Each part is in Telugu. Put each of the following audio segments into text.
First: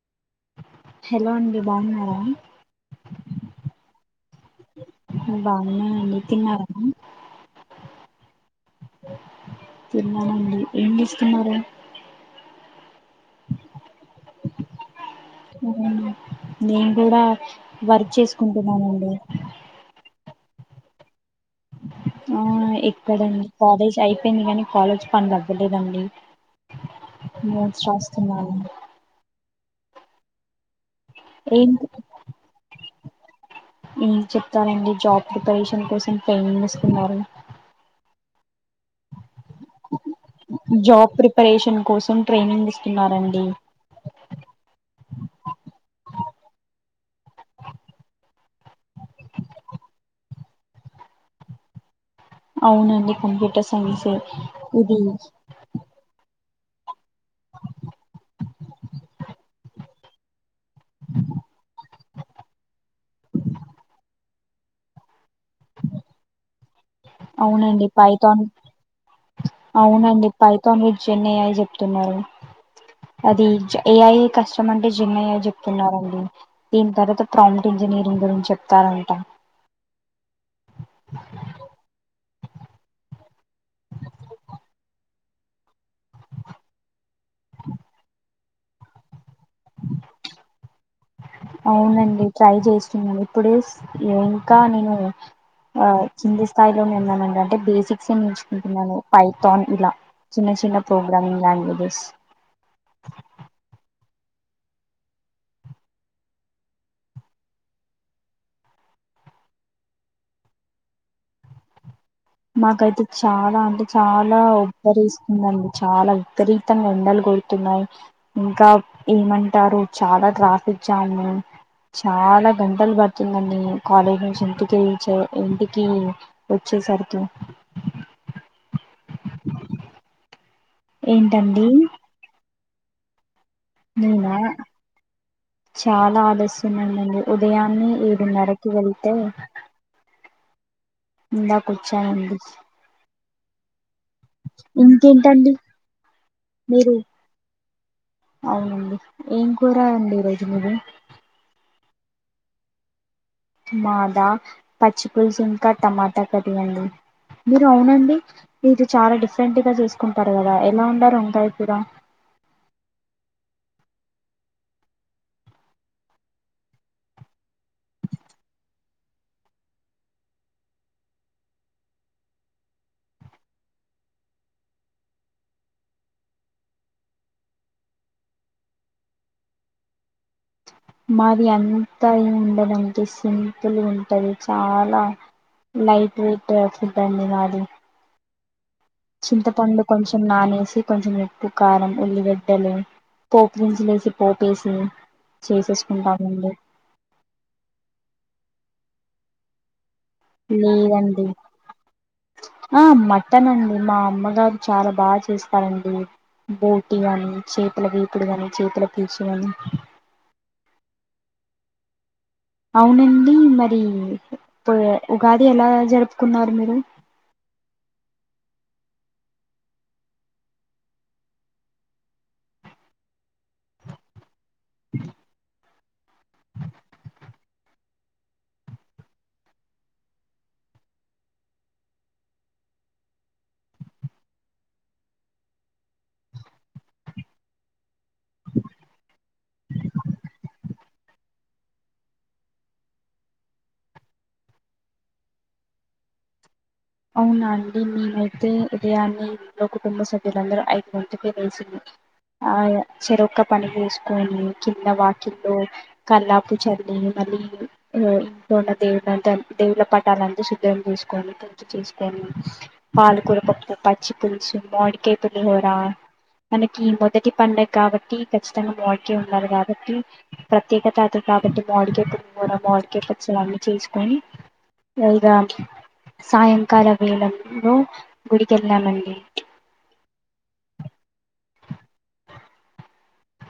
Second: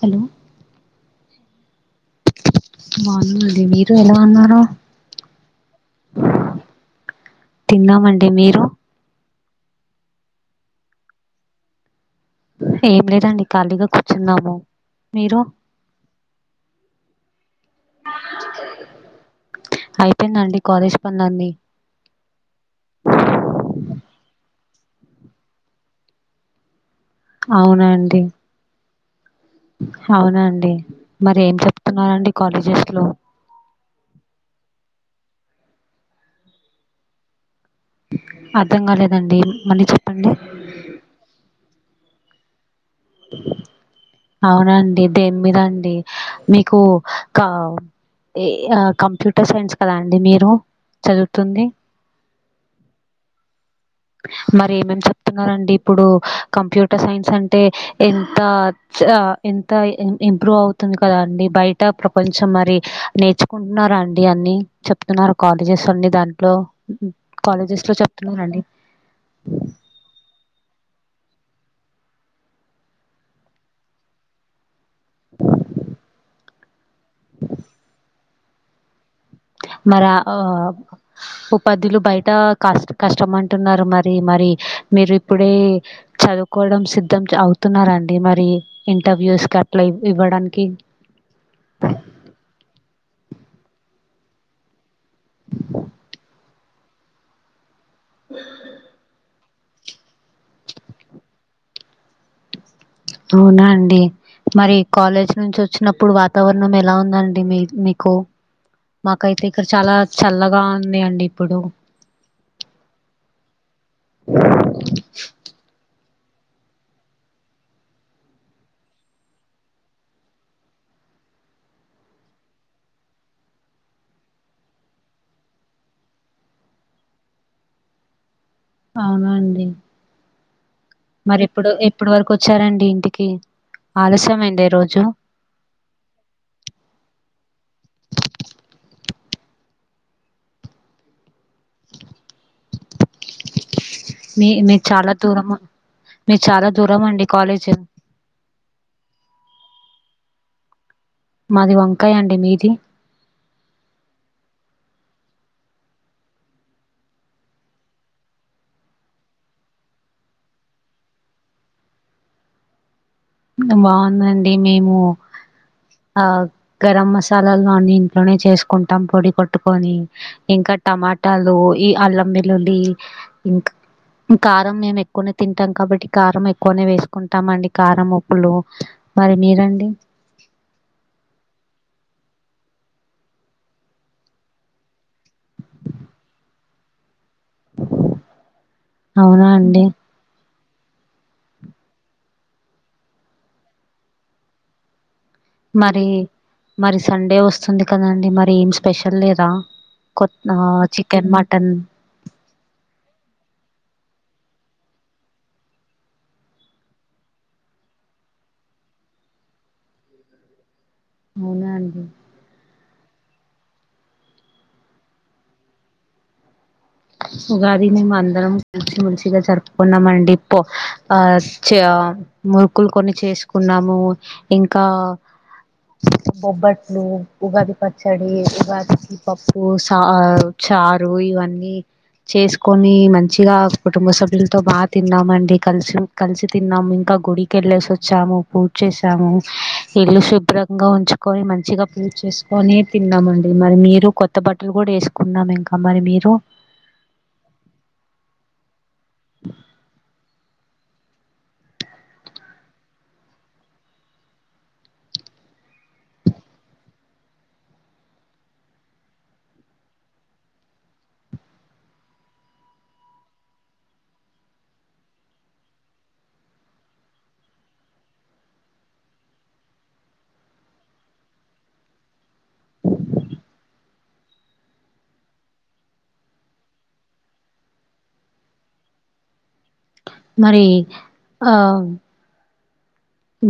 హలో హలో అండి బావున్నారా బావున్నాండి మీరు ఎలా అన్నారు నే బావున్నానండి తిన్నారా తిన్నామండి మీరు తిన్నానండి ఏం చేస్తున్నారు ఏం లేదండి ఖాళీగా కూర్చున్నాము మీరు నేన్ కూడా వర్క్ చేసుకుంటున్నానండి తి నిన్న అండి కాలేజ్ పన్లు అన్ని ఆహ్ ఎక్కడండి కాలేజ్ అయిపోయింది గాని కాలేజ్ పన్లు అవ్వలేదండి నోట్స్ రాస్తునా అవునండి మరి ఏం చెప్తున్నారండి కాలేజెస్ లో ఏం చెప్తానండి జాబ్ ప్రిపరేషన్ కోసం ట్రైనింగ్ ఇస్తున్నారు అర్థం కాలేదండి మళ్ళీ చెప్పండి జాబ్ ప్రిపరేషన్ కోసం ట్రైనింగ్ ఇస్ అవునండి దేన్మిదండి మీకు క ఎ అ కంప్యూటర్ సైన్స్ కదా అండి మీరు చదువుతుంది అవునండి కంప్యూటర్స్ మరి ఏమేం చెప్తున్నరండి ఇప్పుడు కంప్యూటర్ సైన్స్ అంటే ఎంత ఎంత ఇంప్రూవ్ అవుతుంది కదా అండి బయట ప్రపంచం మరి నేర్చుకుంటున్నారా అండి అన్ని చెప్తున్నారు కాలేజెస్ అన్ని దాంట్లో కాలేజెస్ అవునండి లో పైథాన్ చెప్తున్నారండి అవునండి Python with gen A I చెప్తున్నారు అది ఏ ఐ కష్టం అంటే జిన్ ఎ ఐ చెప్తున్నారండి దీని తర్వాత ప్రామిట్ ఇంజనీరింగ్ గురించి చెప్తారంట మరి ఆ టా కష్ట కష్టం అంటున్నారు మరి మరి మీరు ఇప్పుడే చదువుకోవడం సిద్ధం అవుతున్నరా అండి మరి ఇంటర్వ్యూస్ కట్ల ఇవ్ ఇవ్వడానికి ఇప్పుడు ఇంకా నేను కింది స్థాయిలోనే ఉన్నానండి అంటే బేసిక్ క్స్ ఏ నేర్చుకుంటున్నాను పై థాన్ ఇలా చిన్న చిన్న ప్రోగ్రామింగ్ లాంగ్వేజెస్ అవునా అండి మరి కాలేజ్ నుంచి వచ్చినప్పుడు వాతావరణం ఎలా ఉందండి మీ మీకు మాకైతే ఇక్కడ చాలా చల్లగా ఉంది అండి ఇప్పుడు మాకైతే చాలా అంటే చాలా ఉబ్బరిస్తుదండి చాలా విపరీతంగా ఎండలు కొడుతున్నాయి ఇంకా ఏమంటారు చాలా ట్రాఫిక్ జామ్ చాలా గంటలు గడిచిందండి కాలేజీ నుంచి ఇంటికి చ్ ఇంటికి వచ్చేసరికి తో అవునండి మరి ఏంటండి ఎప్పుడు ఎప్పుడు వరకు వచ్చ వచ్చారండి ఇంటికి నేనా ఆలస్యమైందా ఈ రోజు చాలా ఆలస్యమైందండి ఉదయాన్నే ఏడున్నరకి వెల్తే ఇందకోచ్చానండి మీ మీరు చాలా దూరం ఇంకేంటండి మీరు చాలా దూరమా అండి కాలేజీ అవునండి ఏం కూర అండి ఈ రోజు మీది అది వంకాయ అండి మీది మాదా పచ్చిపుులుసు ఇంకా టమాటా కర్రీ అండి మీరు అవునండి ఇది చాలా డిఫరెంట్గా చేసుకుంటారు కదా ఎలా వండారు వంకాయకూర బాగుందండి మేము ఆ గరం మసాలాలు అన్ని ఇంట్లోనే చేసుకుంటాం పొడి కొట్టుకొని ఇంకా టమాటాలు ఈ అల్లం వెల్లుల్లి ఇంకా కారం మేము ఎక్కువనే తింటాం కాబట్టి కారం ఎక్కువనే వేసుకుంటాం అండి కారం ప్పులు మరి మీరండి మాది అంతా ఏమి ఉండదంటే సింపుల్ గుంటది చాలా లైట్ వెయిట్ ఫుడ్ అండి మాది అవునా చింతపండు అండి కొంచెం నానేేసి కొంచెం ఎప్పు కారం ఉల్లిగిడ్డలు పోపు దినుసులేసి పోపేసి మరి చేసేసుకుంటామండి మరి సండే వస్తుంది కదండి మరి ఏం స్పెషల్ లేదా కొ లేదండి చికెన్ మటన్ ఆ మటన్ అండి మా అమ్మగారు చాలా బాగా చేస్తారండి బోటీ గాని చేతుల వేపుడు గానీ చేతుల పుల్స్ గాని అవునా అండి అవునండి మరి ఇ ప్పో ఉగాది ఎలా జరుపుకున్నారు మీరు ఉగాది మేము అందరం కలిసి మంచి గా జరుపుకున్నామ అండి ప్పో ఆ చే ఆ మురుకులు కొన్ని చేసుకున్నాము ఇంకా బొబ్బట్లు ఉగాది పచ్చడి ఉగాదికి పప్పు సా చారు ఇవన్నీ చేసుకొని మంచిగా కుటుంబ సభ్యులతో బాగా తిన్నామండి కలిసి కలిసి తిన్నాము ఇంకా గుడికి వెళ్ళేసి వచ్చాము పూజ చేసాము ఇల్లు శుభ్రంగా ఉంచుకొని మంచిగా పూజ చేసుకొని తిన్నామండి మరి మీరు కొత్త బట్టలు కూడా వేసుకున్నాము ఇంకా మరి మీరు అవునా అండి నేనైతే ఉదయాన్ని ఇలో కుటుంబ సభ్యులందరూ ఐదు గంటల పే వేసింది ఆ చెరక్క పని వేసుకొని కింద వాకిల్లో కల్లాపు చల్లి మళ్ళీ ఇంట్లో ఉన్న దేవులంత దేవుల పటాలంతా శుధ్రం చేసుకొని చేసుకొని పాలకూరపప్పు పచ్చి పులుసు మోడికాయ పులిహోర మనకి మొదటి పండగ కాబట్టి ఖచ్చితంగా మాడికాయ ఉన్నారు కాబట్టి ప్రత్యేకతాతలు కాబట్టి మోడికాయ పులిహోర మోడికాయ పచ్చిలు అన్నీ చేసుకొని ఇగా సాయంకాల వేలంలో గుడికెళ్ళామండి మరి ఆ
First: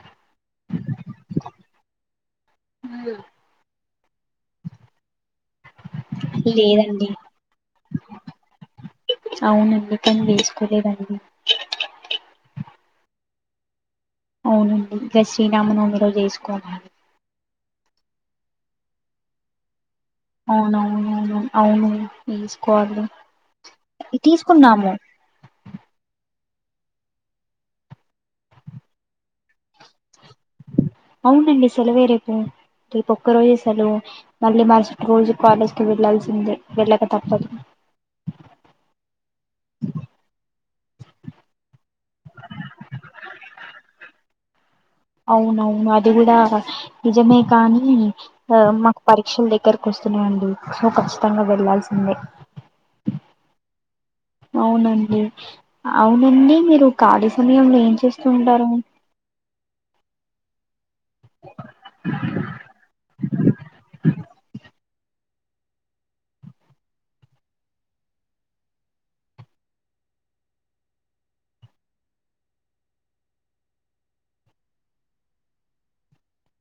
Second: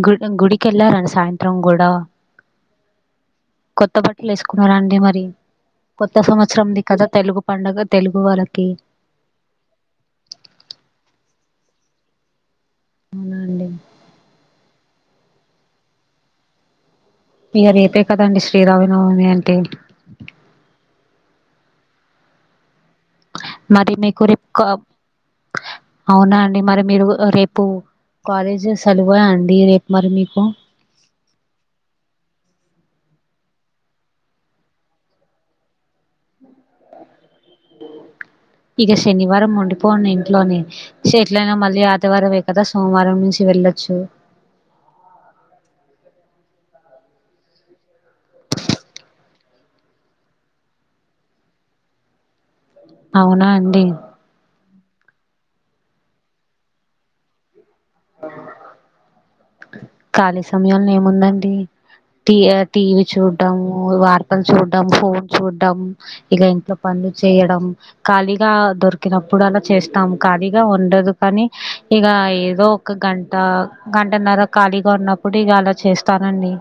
గు గుడికిళ్ళారని సాయంత్రం కూడా హ కొత్త బట్టలు వేసుకున్నారా అండి మరి కొత్త సంవత్సరంది కదా లేదండి తెలుగు పడుగ తెలుగు వాళ్ళకి అవునండి కానీ వేసుకోలేదండి అవునా అండి అవునండి ఇక శ్రీరామనమిలో చేసుకోవాలి ఇగ రేపే కదండి శ్రీరామనవమి అంటే అవునవును అవునును అవును తీసుకోవాలి మరి మీకురి తీసుకున్నాము అవునాండి మరి మీరు రేపు కాలేజ్ సెలవు అండి అ రేపు మరి మీకు అవునండి సెలవే రేపు రేపు ఒక్క రోజు అసలు మళ్ళీ మరుసటి రోజు కాలేజ్ కు వెళ్లాల్సిందే వెళ్ళక తప్పదు ఇక శనివారం ఉండిపోడి ఇంట్లోనే ఎట్లయినా మళ్ళీ ఆదివారమే కదా సోమవారం నుంచి వెళ్ళచ్చు అవునవును అది కూడా నిజమే కానీ ఆ మాకు పరీక్షల దగ్గరకు వస్తున్నాండి సో ఖచ్చితంగా వెళ్లాల్సిందే అవునా అండి అవునండి అవునండి మీరు ఖాళీ సమయంలో ప చేస్తూ ఉంటారు కాల సాయంకాల ముందండి టీ టీవ చూడ్డాము వార్తలు చూడ చ ఫోన్ చూడడం ఇక ఇంట్లో పనులు చేయడం ఖాళీగా దొరికినప్పుడు అలా చేస్తాం ఖాళీగా ఉండదు కానీ ఇక ఏదో ఒక గంట గంటన్నర ఖాళీగా ఉన్నప్పుడు ఇవి అలా చేస్తానండి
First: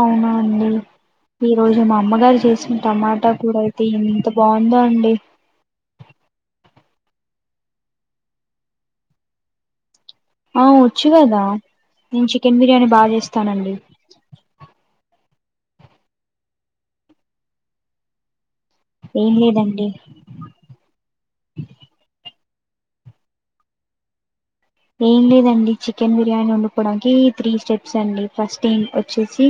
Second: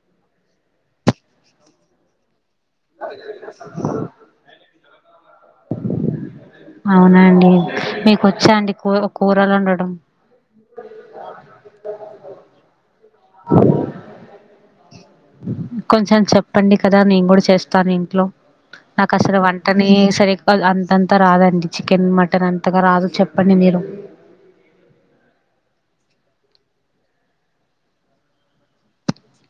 అవునా అండి ఈ రోజు మా అమ్మగారు చేసి అ టమాటా కూడా అయితే ఇంత బాగుందో అ అవునండి మీకు వచ్చా అండి కూ కూరలు ఉండడం ఆ వచ్చు కదా నేను చికెన్ బిర్యానీ బాగా చేస్తానండి కొంచెం చెప్పండి కదా నేను కూడా చేస్తాను ఇంట్లో నాకు ఏం అసలు లేదండి వంటనే సరి అంతంతా రాదండి చికెన్ మటన్ అంత అత్తగా రాదు చెప్పండి మీరు ఏం లేదండి చికెన్ బిర్యానీ వండుపోవడానికి త్రీ స్టెప్స్ అండి ఫస్ట్ ఏం వచ్చే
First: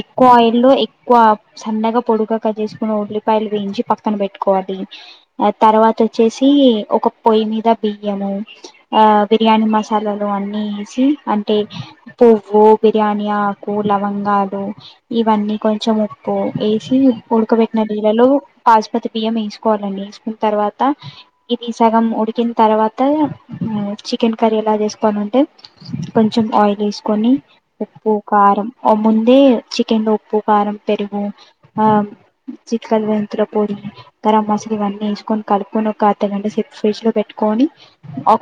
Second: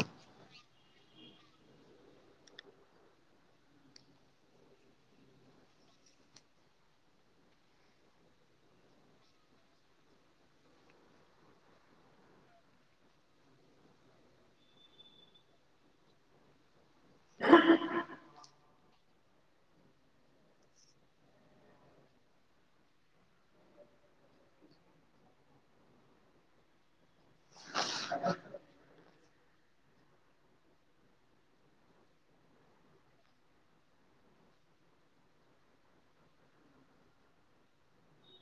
ఎక్కువ ఆయిల్ లో ఎక్కువ సన్నగా పొడుగక చేసుకున్న ఉల్లిపాయలు వేయించి పక్కన పెట్టుకోవాలి ఆ తర్వాత వచ్చేసి ఒక పొయ్యి మీద బియ్యము ఆ బిర్యానీ మసాలాలు అన్నీ వేసి అంటే పువ్వు బిర్యానీ ఆకు లవంగాలు ఇవన్నీ కొంచెం ఉప్పు వేసి ఉడకబెట్టిన నీళ్ళలో పాస్పతి బియ్యం వేసుకోవాలండి వేసుకున్న తర్వాత ఇది సగం ఉడికిన తర్వాత చికెన్ కర్రీ ఎలా చేసుకని ఉంటే కొంచెం ఆయిల్ వేసుకొని ఉప్పు కారం ముందే చికెన్ లో ఉప్పు కారం పెరుగు ఆ చిట్ మతుల పొడి గరం మసాల ఇవన్నీ వేసుకొని కలుని ఒక అర్ధగంట సేపు ఫ్రిడ్జ్ లో పెట్టుకొని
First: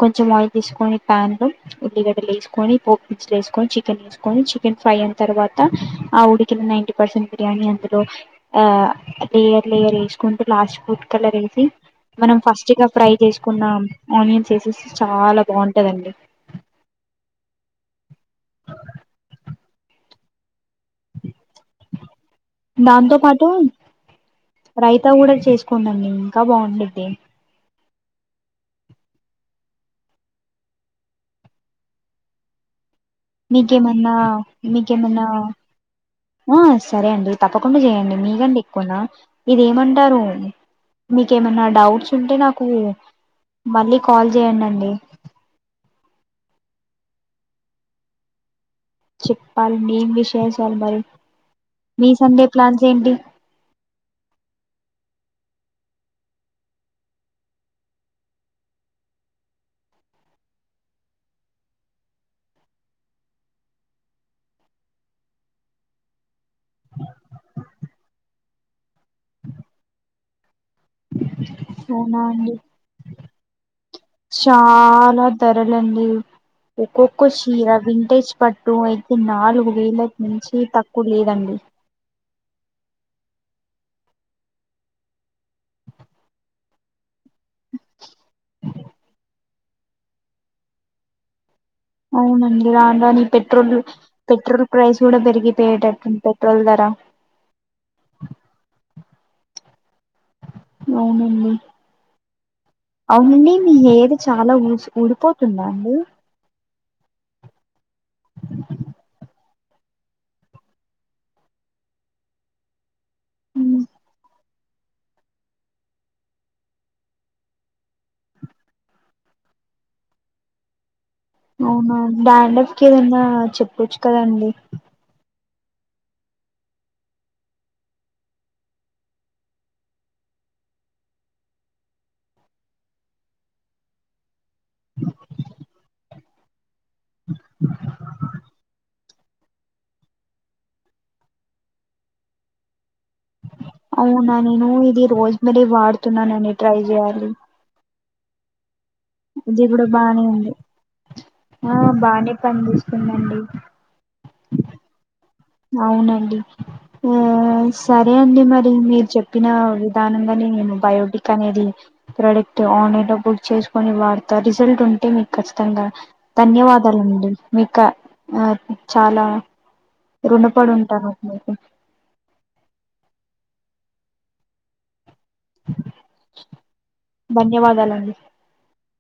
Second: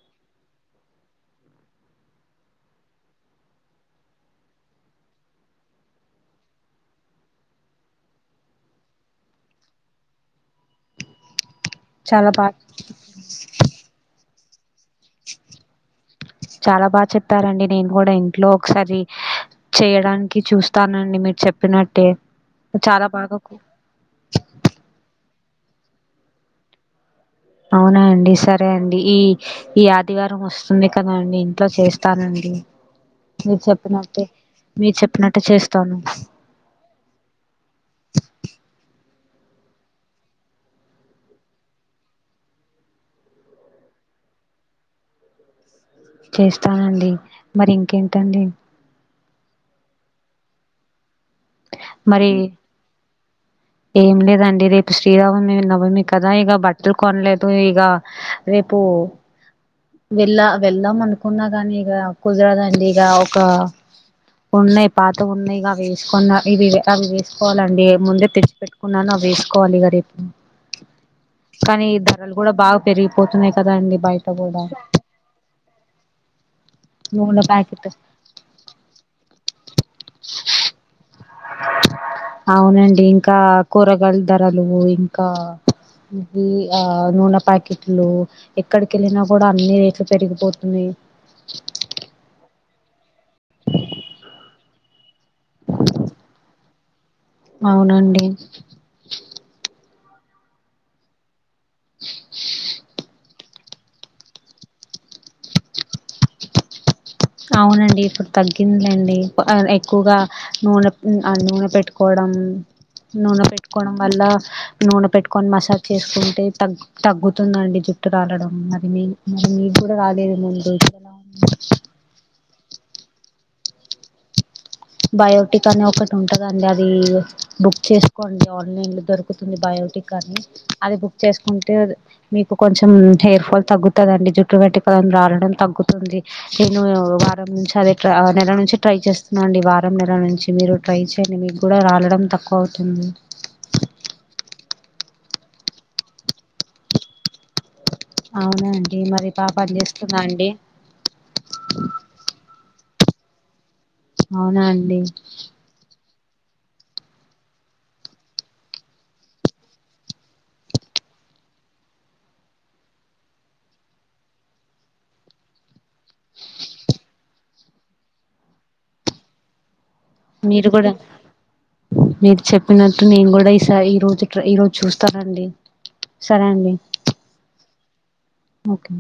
కొంచెం ఆ తీసుకొని ప పాన్ లో ఉల్లిగడ్డలు వేసుకొని పో పన్స్లు వేసుకొని చికెన్ వేసుకొని చికెన్ ఫ్రై అయిన తర్వాత ఆ ఉడికిన నైంటీ పర్సెంట్ బిర్యానీ అందులో లేయర్ లేయర్ వేసుకుంటూ లాస్ట్ ఫుడ్ కలర్ వేసి చాలా మనం బాగా ఫస్ట్ గా ఫ్రై చేసుకున్నాం ఆనియన్ చేసేసి చాలా బాగుంటదండి చాలా బాగా చెప్పారండి నేను కూడా ఇంట్లో ఒకసారి చేయడానికి చూస్తానండి మీరు చెప్ దాంతో పాటు రైతా కూడా చేసి కొండండి ఇంకా బాగుండిద్ది అవునా అండి సరే అండి ఈ ఈ ఆదివారం వస్తుంది కదా అండి ఇంట్లో చేస్తానండి మీరు మీకేమన్నా చెప్పినట్టే మీరు మీకేమన్నా, చెప్పినట్టు చేస్తాను ఆ సరే అండి తప్పకుండా చేయండి మీకంటే ఎక్కువనా ఇదేమంటారు మీకేమన్నా డౌట్స్ ఉంటే నాకు మళ్ళీ కాల్ చేయండ్ అండి చేస్తానండి మరి ఇంకేంటండి చేప్పాల్ బీన్ విషేషాల్ మరి మీ మరి, సండే ప్లాన్స్ ఏంటి ఏం లేదండి రేపు శ్రీరావు వమి నవమి కదా ఇగ బట్టలు కొనలేదు ఇగ రేపు వెళ్ళ వెళ్దాం అనుకున్నా గాని ఇగ కుదరదండి ఇగ ఒక ఉన్నాయి పాతవ్ ఉన్నాయి అవే ఎస్ కున్న ఇవి అవి వేసుకోవాలండి ఏముంది తెచ్చి పెట్టుకున్నాను అవి వేసుకోవాలి ఇగ రేపు కానీ అవునా ధరలు అండి కూడా బాగా పెరిగిపోతున్నాయి కదా అండి బయట కూడా చాలా ధరలండి ఒక్కొక్క నూనె చీరా ప్యాకెట్ వింటేజ్ పట్టు అయితే నాలుగు వేల నుంచి తక్కు కులేదండి అవునండి ఇంకా కూరగాయల ధరలు ఇంకా ఇది ఆ నూనె పా ప్యాకెట్లు ఎక్కడి కెళ్ళినా కూడా అన్నీ రేట్లు పెరిగిపోతున్నాయి అవునండి రాను రాను ఈ పెట్రోలు పెట్రోల్ ప్రైస్ కుడా పెరిగిపోయేటట్టుంద్ పెట్రోల్ ధర అవునండి అవునండి అవుండి మీ హెయిర్ చాలా ఊస్ ఊడిపోతుందా అండి అవునండి ఇప్పుడు తగ్గిందిలేండి, ప ఎక్కువగా నూనె ఆ నూనె పెట్టుకోవడం నూనె ఉమ్, పెట్టుకోవడం వల్లా నూనె పెట్టుకొని మసాజ్ చేసుకుంటే తగ్ తగ్గుతుందండి జుట్టు రాలడం మరి మీ మరి మీకు కూడా రాలేదీ ముందు ఇప్పుడెలా ఉంది ఆహా డాన్డ్రఫ్ కి ఏదన్నా చెప్పొచ్చు కదండి బయోటిక్ అనే ఒకటి ఉంటదండి అది బుక్ చేసుకోండి ఆన్లైన్లో దొరుకుతుంది బయోటిక్ అని అది బుక్ చేసుకుంటే మీకు కొంచెం హెయిర్ ఫాల్ తగ్గుతదండి జుట్టు పెటుకని రాలడం తగ్గుతుంది నేను వారం నుంచి అది నెల నుంచి ట్రై చేస్తున్నా అండి వారం నెల నుంచి మీరు ట్రై చేయండి మీకు కూడా రాలడం తక్కువ అవుతుంది అవునా నేను ఇది రోజు మేరీ వాడుతున్నానండి, ట్రై చేయాలి అవునండ్ ఇది కూడా బానే ఉంది, ఆ బానే పనిజేస్ తుందండి అవునా అండి అవునండి, ఆ సరే అండి మరి మీరు చెప్పిన విధానంగనే నేను బయోటిక్ అనేది ప్రోడక్ట్ ఆన్లైన్లో బుక్ చేసుకొని వాడతా రిజల్ట్ ఉంటే మీకు ఖచ్చితంగా ధన్యవాదాలండి మీకా ఆ చాలా మీరు రుణపడి కూడా, ఉంటాను మీకు మీరు చెప్పినట్టు నేను కూడా ఈ స, ఈ రోజు ట్రై ఈ రోజు చూస్ టానండి, సరే అండి ధన్యవాదాలండి ఓకే